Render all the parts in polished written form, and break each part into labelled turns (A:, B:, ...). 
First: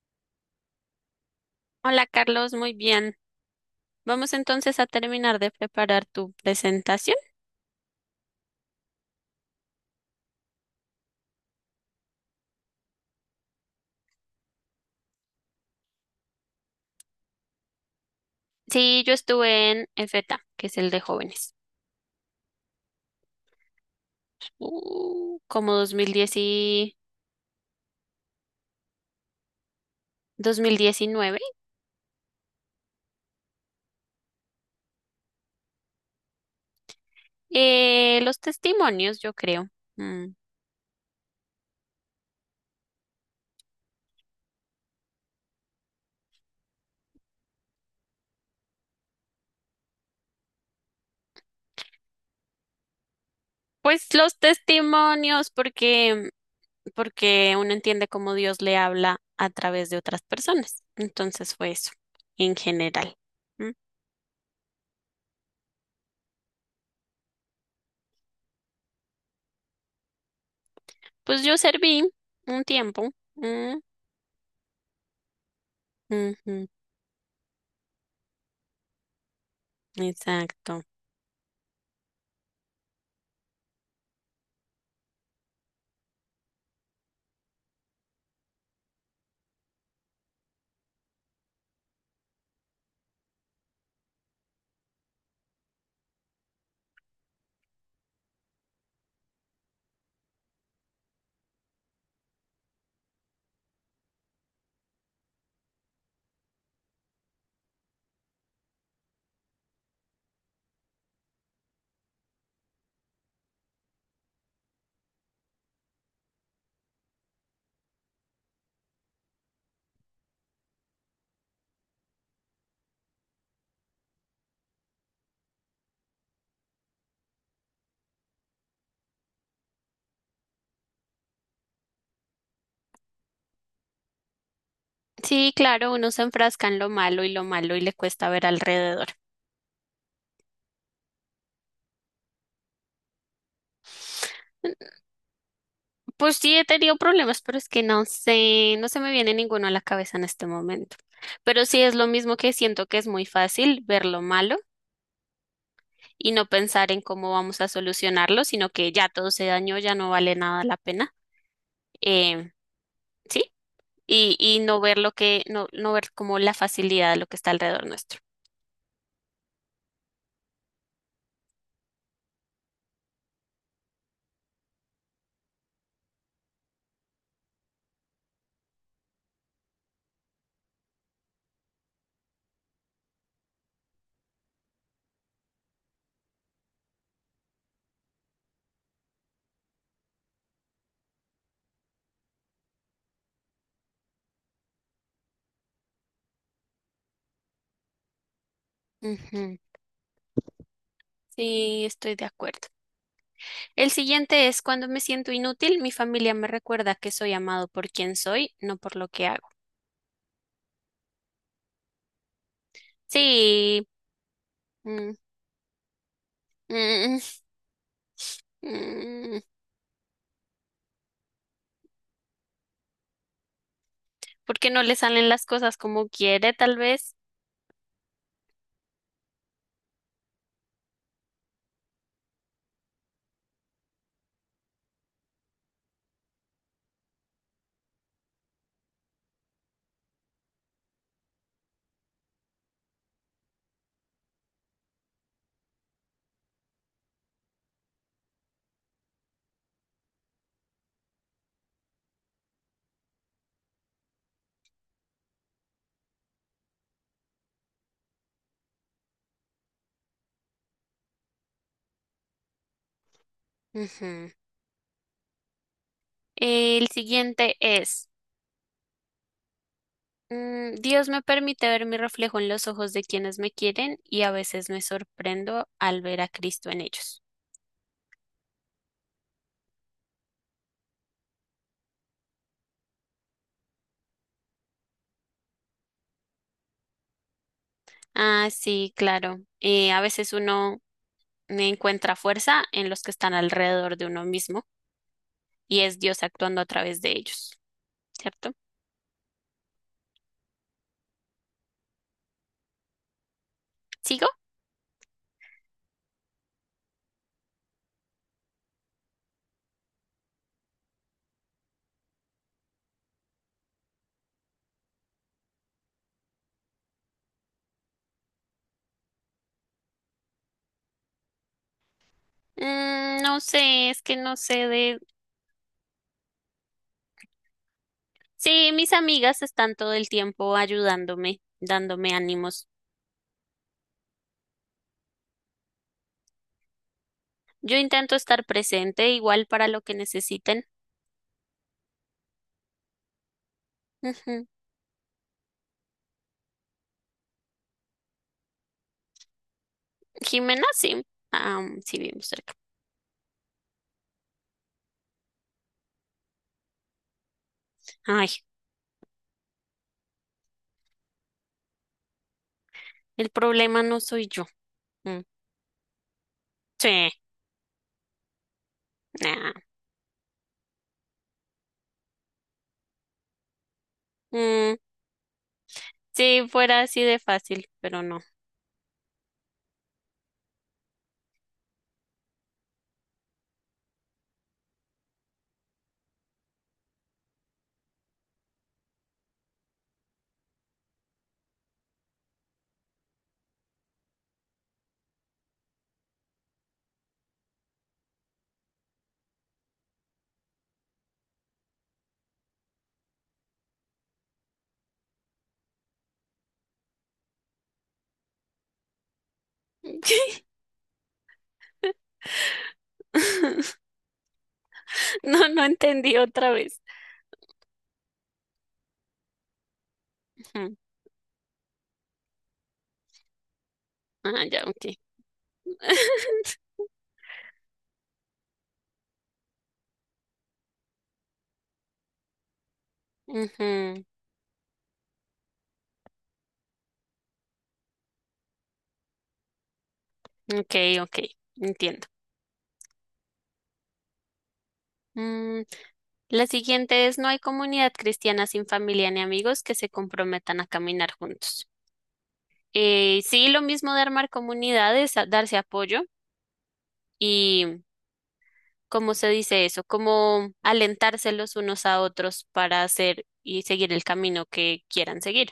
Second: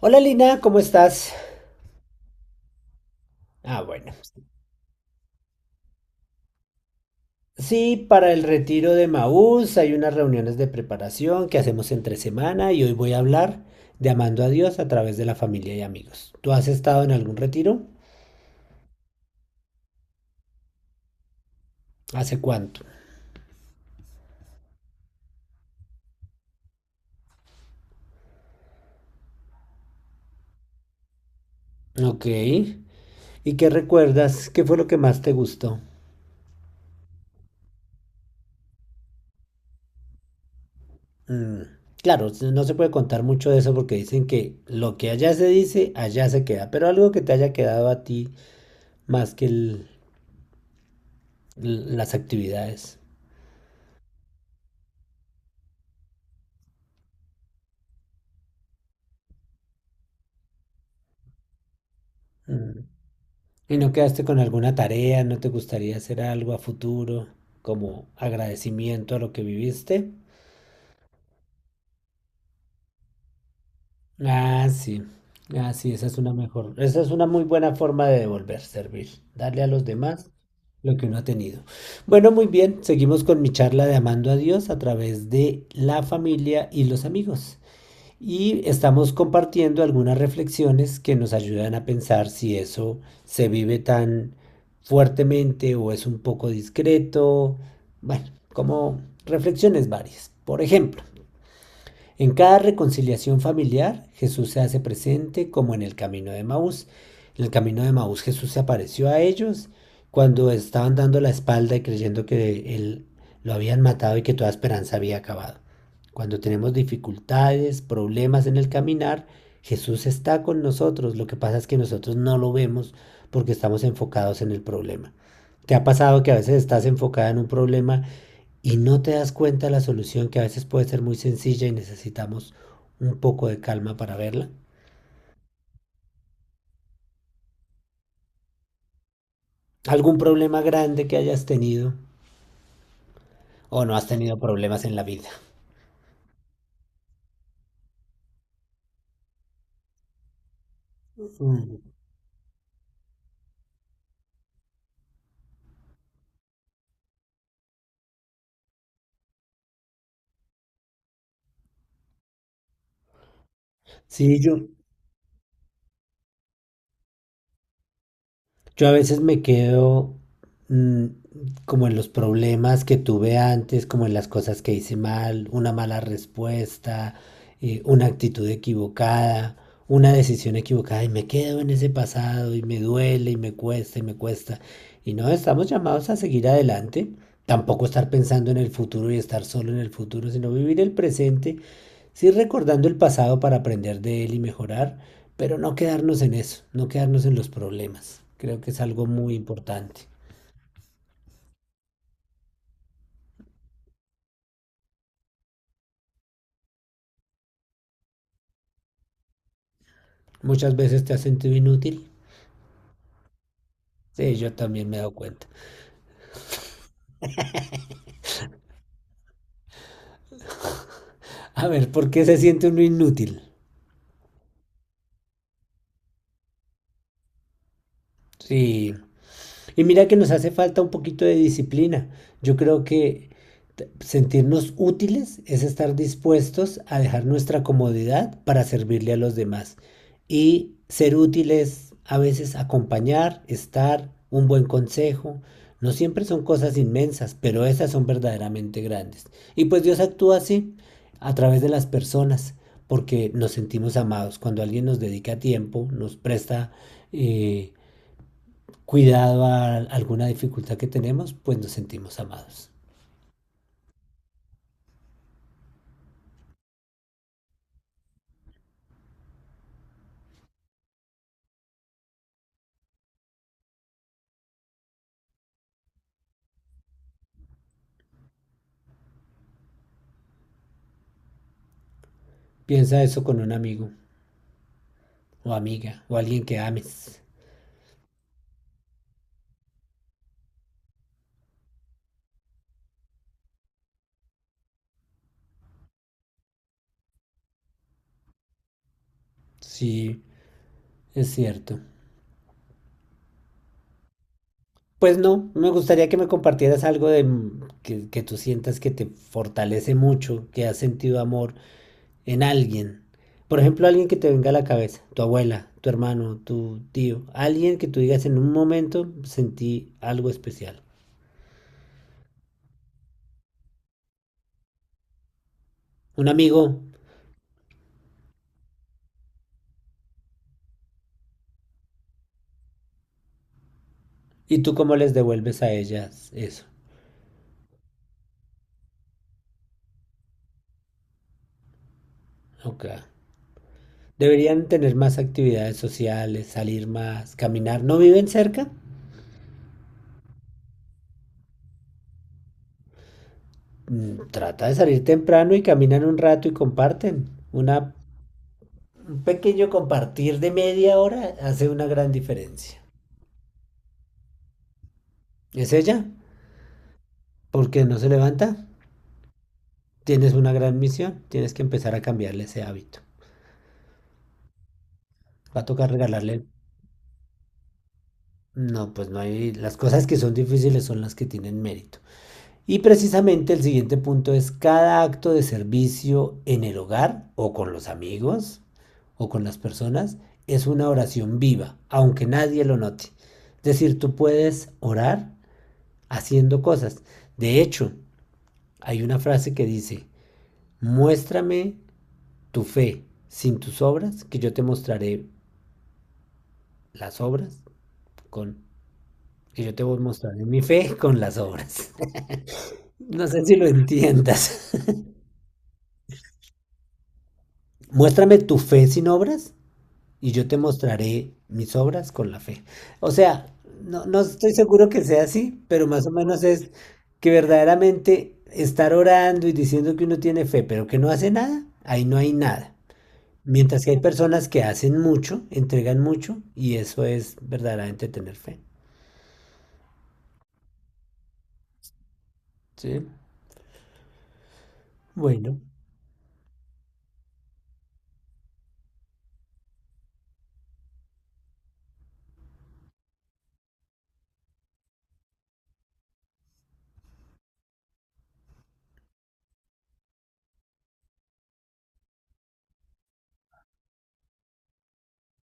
A: Hola Lina, ¿cómo estás?
B: Hola Carlos, muy bien.
A: Ah, bueno.
B: Vamos entonces a terminar de preparar tu presentación.
A: Sí, para el retiro de Maús hay unas reuniones de preparación que hacemos entre semana y hoy voy a hablar de amando a Dios a través de la familia y amigos. ¿Tú has estado en algún retiro?
B: Sí, yo estuve en EFETA, que es el de jóvenes,
A: ¿Hace cuánto?
B: como 2010 y 2019.
A: Ok. ¿Y qué recuerdas? ¿Qué fue lo que más te gustó?
B: Los testimonios, yo creo. Mm.
A: Mm. Claro, no se puede contar mucho de eso porque dicen que lo que allá se dice, allá se queda, pero algo que te haya quedado a ti más que las actividades.
B: Pues los testimonios, porque uno entiende cómo Dios le habla a través de otras personas. Entonces fue eso, en
A: Mm.
B: general. Mm.
A: ¿Y no quedaste con alguna tarea? ¿No te gustaría hacer algo a futuro como agradecimiento a lo que viviste?
B: Pues yo serví un tiempo. Mm.
A: Ah, sí. Ah, sí, esa es una
B: Ujú.
A: mejor, esa es una muy buena forma de devolver, servir, darle a los demás
B: Exacto.
A: lo que uno ha tenido. Bueno, muy bien, seguimos con mi charla de amando a Dios a través de la familia y los amigos, y estamos compartiendo algunas reflexiones que nos ayudan a pensar si eso se vive tan fuertemente o es un poco discreto. Bueno, como reflexiones varias. Por ejemplo, en cada reconciliación familiar, Jesús se hace presente como en el camino de Maús. En el camino de Maús Jesús se apareció a ellos cuando estaban dando la espalda y creyendo que él lo habían matado y que toda esperanza había acabado. Cuando tenemos dificultades, problemas en el caminar, Jesús está con nosotros. Lo que pasa es que nosotros no lo vemos porque estamos enfocados en el problema. ¿Te ha pasado que a veces estás enfocada en un problema y no te das cuenta de la solución que a veces puede ser muy sencilla y necesitamos un poco de calma para verla?
B: Sí, claro, uno se enfrasca en lo malo y le cuesta ver alrededor.
A: ¿Algún problema grande que hayas tenido o no has tenido problemas en la vida?
B: Pues sí, he tenido problemas, pero es que no sé, no se me viene ninguno a la cabeza en este momento. Pero
A: Mm.
B: sí es lo mismo que siento, que es muy fácil ver lo malo y no pensar en cómo vamos a solucionarlo, sino que ya todo se dañó, ya no vale nada la pena. Eh, sí,
A: Sí,
B: y
A: yo,
B: no ver lo que, no ver como la facilidad de lo que está alrededor nuestro.
A: Yo a veces me quedo mm, como en los problemas que tuve antes, como en las cosas que hice mal, una mala respuesta, una actitud equivocada, una decisión equivocada y me quedo en ese pasado y me duele y me cuesta. Y no, estamos llamados a seguir adelante, tampoco estar pensando en el futuro y estar solo en el futuro, sino vivir el presente, sí recordando el pasado para aprender de él y mejorar, pero no quedarnos en eso, no quedarnos en los problemas. Creo que es algo muy
B: Ujú.
A: importante.
B: Sí, estoy de acuerdo. El siguiente es: cuando me siento inútil, mi familia me recuerda que soy amado por quien soy, no por lo que hago.
A: Muchas veces te has sentido inútil.
B: Sí.
A: Sí, yo también me he
B: mm,
A: dado cuenta.
B: mm, mm,
A: A ver, ¿por qué se siente uno inútil?
B: porque no le salen las cosas como quiere, tal vez.
A: Sí. Y mira que nos hace falta un poquito de disciplina. Yo creo que sentirnos útiles es estar dispuestos a dejar nuestra comodidad para servirle a los demás. Y ser útiles a veces acompañar, estar, un buen consejo. No siempre son cosas inmensas, pero esas son verdaderamente grandes. Y pues Dios actúa así a través de las personas, porque nos sentimos amados. Cuando alguien nos dedica tiempo, nos presta eh, cuidado a alguna dificultad que tenemos, pues nos sentimos amados.
B: Ujú. El siguiente es, Dios me permite ver mi reflejo en los ojos de quienes me quieren y a veces me sorprendo al ver a Cristo en ellos.
A: Piensa eso con un amigo o amiga o alguien que ames.
B: Ah, sí, claro. A veces uno encuentra fuerza en los que están alrededor de uno mismo, y es Dios actuando a través de ellos, ¿cierto?
A: Sí, es cierto.
B: ¿Sigo?
A: Pues no, me gustaría que me compartieras algo de que tú sientas que te fortalece mucho, que has sentido amor en alguien. Por ejemplo, alguien que te venga a la cabeza, tu abuela, tu hermano, tu tío, alguien que tú digas en un momento sentí algo especial.
B: Mm, no sé, es que no sé de...
A: Un amigo,
B: Sí, mis amigas están todo el tiempo ayudándome, dándome ánimos.
A: y tú cómo les devuelves a ellas eso.
B: Yo intento estar presente igual para lo que necesiten.
A: Okay.
B: Ujú.
A: Deberían tener más actividades sociales, salir más, caminar. ¿No viven cerca?
B: Jimena, sí. Ah, mm, sí, vivimos cerca.
A: Mm, trata de salir temprano y caminan un rato y comparten. Una,
B: Ay,
A: un pequeño compartir de media hora hace una gran diferencia.
B: el problema no soy yo. Mm.
A: ¿Es ella?
B: Sí,
A: ¿Por qué no se levanta?
B: nah.
A: Tienes una gran misión. Tienes que empezar a cambiarle ese hábito.
B: Mm,
A: Va a tocar regalarle...
B: sí, fuera así de fácil, pero no.
A: No, pues no hay... Las cosas que son difíciles son las que tienen mérito. Y precisamente el siguiente punto es cada acto de servicio en el hogar o con los amigos o con las personas es una oración viva, aunque nadie lo note. Es decir, tú puedes orar haciendo cosas. De hecho, hay una frase que dice, muéstrame tu fe sin tus obras, que yo te mostraré las obras con... Que yo te voy a mostrar mi fe con las obras. No sé si lo entiendas.
B: No, no entendí otra vez.
A: Muéstrame tu fe sin obras y yo te
B: Ujú.
A: mostraré mis obras con la fe. O sea, no, no
B: Ah,
A: estoy
B: ya, ok.
A: seguro que sea así, pero más o menos es que verdaderamente estar orando y diciendo que uno tiene fe, pero que no hace nada, ahí no hay nada. Mientras que hay
B: Ujú.
A: personas que hacen mucho, entregan mucho, y eso es verdaderamente tener fe.
B: Ok, ok, entiendo.
A: Sí, bueno,
B: Mm, la siguiente es: no hay comunidad cristiana sin familia ni amigos que se comprometan a caminar juntos. Sí, lo mismo de armar comunidades, a- darse apoyo y, ¿cómo se dice eso? Como alentarse los unos a otros para hacer y seguir el camino que quieran seguir.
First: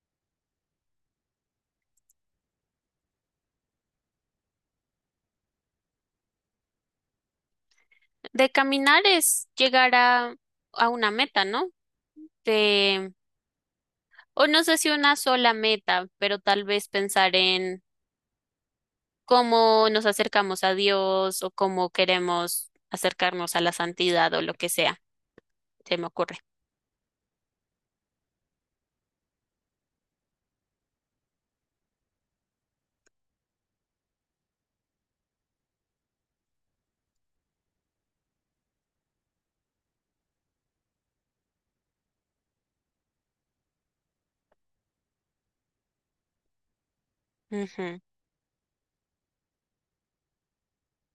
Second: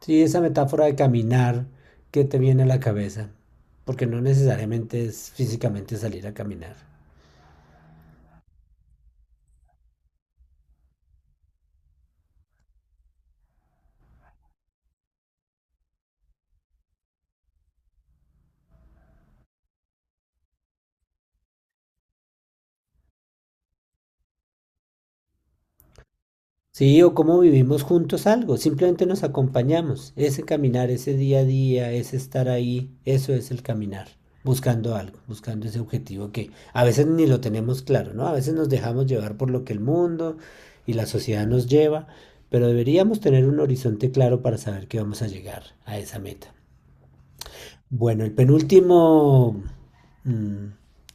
A: sí, esa metáfora de caminar que te viene a la cabeza, porque no necesariamente es físicamente salir a caminar.
B: De caminar es llegar a una meta, ¿no? De, o no sé si una sola meta, pero tal vez pensar en cómo nos acercamos a Dios o cómo queremos acercarnos a la santidad o lo que sea, se me ocurre.
A: Sí, o cómo vivimos juntos algo, simplemente nos acompañamos. Ese caminar, ese día a día, ese estar ahí, eso es el caminar, buscando algo, buscando ese objetivo que a veces ni lo tenemos claro, ¿no? A veces nos dejamos llevar por lo que el mundo y la sociedad nos lleva, pero deberíamos tener un horizonte claro para saber que vamos a llegar a esa meta.
B: Ujú.
A: Bueno, el penúltimo mm,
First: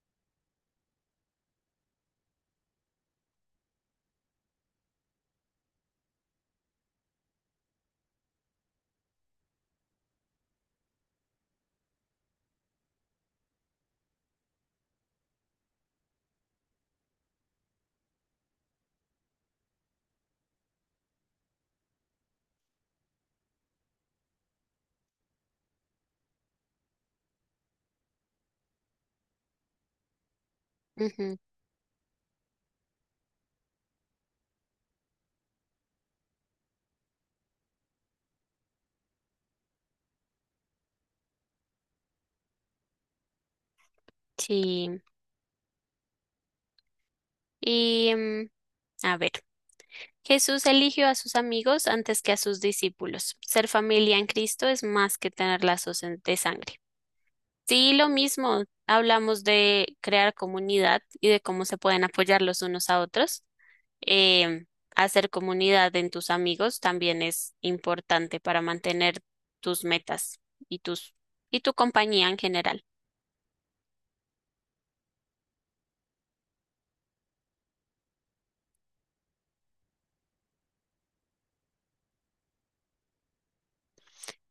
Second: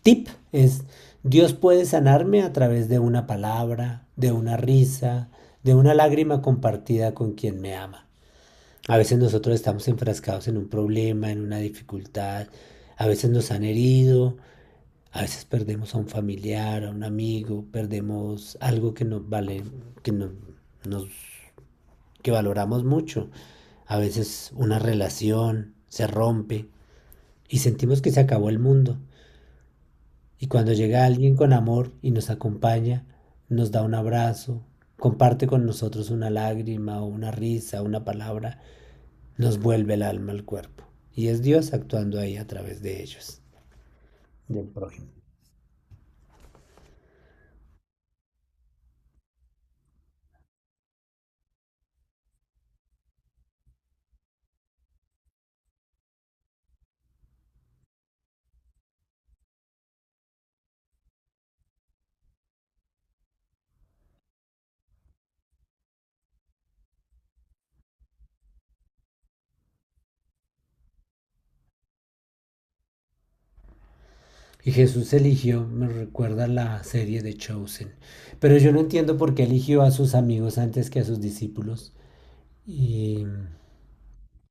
A: tip es, Dios puede sanarme a través de una palabra, de una risa, de una lágrima compartida con quien me ama. A veces nosotros estamos enfrascados en un problema, en una dificultad, a veces nos han herido, a veces perdemos a un familiar, a un amigo, perdemos algo que nos vale, que no- nos que valoramos mucho. A veces una relación se rompe y sentimos que se acabó el mundo. Y cuando llega alguien
B: Ujú.
A: con amor y nos acompaña, nos da un abrazo, comparte con nosotros una lágrima o una risa, una palabra, nos vuelve el alma al cuerpo. Y es Dios actuando ahí a través de ellos, del
B: Sí.
A: prójimo.
B: Y a ver, Jesús eligió a sus amigos antes que a sus discípulos. Ser familia en Cristo es más que tener lazos de sangre. Sí, lo mismo. Hablamos de crear comunidad y de cómo se pueden apoyar los unos a otros. eh, hacer comunidad en tus amigos también es importante para mantener tus metas y tus y tu compañía en general.
A: Y Jesús eligió, me recuerda la serie de Chosen. Pero yo no entiendo por qué eligió a sus amigos antes que a sus discípulos. Y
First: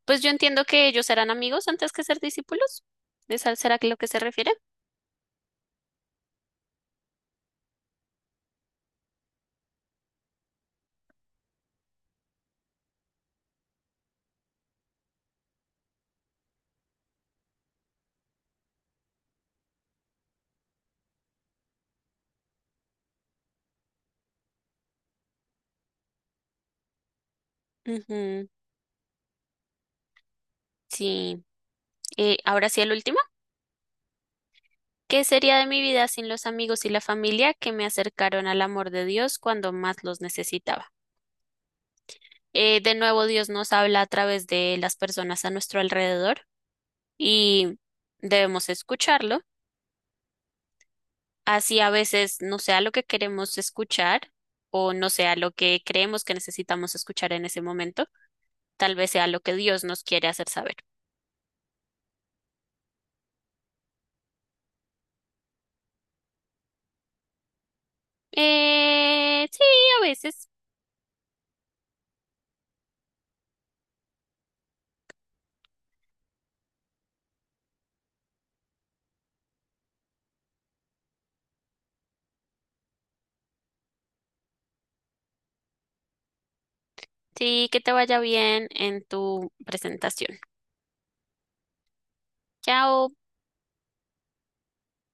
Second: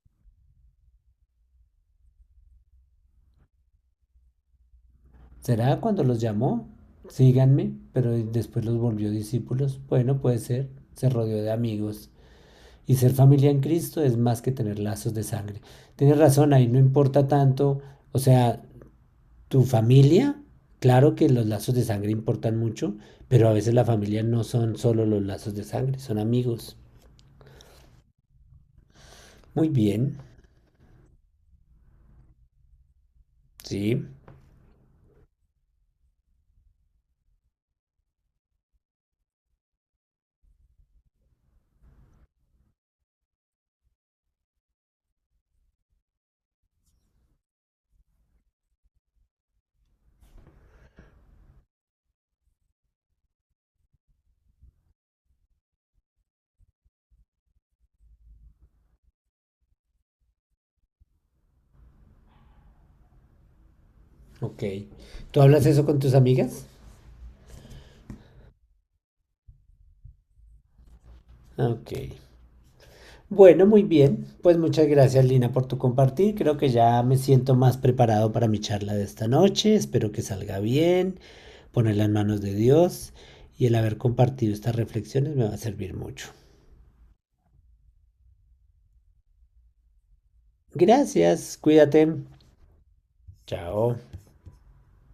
B: Pues yo entiendo que ellos serán amigos antes que ser discípulos. ¿Es al- será que lo que se refiere?
A: ¿será cuando los llamó? Síganme, pero después los volvió discípulos. Bueno, puede ser. Se rodeó de amigos. Y ser familia en Cristo es más que tener lazos de sangre. Tienes razón, ahí no importa tanto. O sea, tu familia, claro que los lazos de sangre importan mucho, pero a veces la familia no son solo los lazos de sangre, son amigos.
B: Ujú.
A: Muy bien,
B: Sí. Ahora sí el último.
A: sí,
B: ¿Qué sería de mi vida sin los amigos y la familia que me acercaron al amor de Dios cuando más los necesitaba? De nuevo, Dios nos habla a través de las personas a nuestro alrededor y debemos escucharlo. Así a veces no sea lo que queremos escuchar o no sea lo que creemos que necesitamos escuchar en ese momento, tal vez sea lo que Dios nos quiere hacer saber.
A: ok. ¿Tú hablas eso con tus amigas?
B: Sí, a veces.
A: Ok. Bueno, muy bien. Pues muchas gracias, Lina, por tu compartir. Creo que ya me siento más preparado para mi charla de esta noche. Espero que salga bien, ponerla en manos de Dios, y el haber compartido estas reflexiones me va a servir mucho.
B: Sí, que te vaya bien en tu presentación.
A: Gracias, cuídate.
B: Chao.
A: Chao.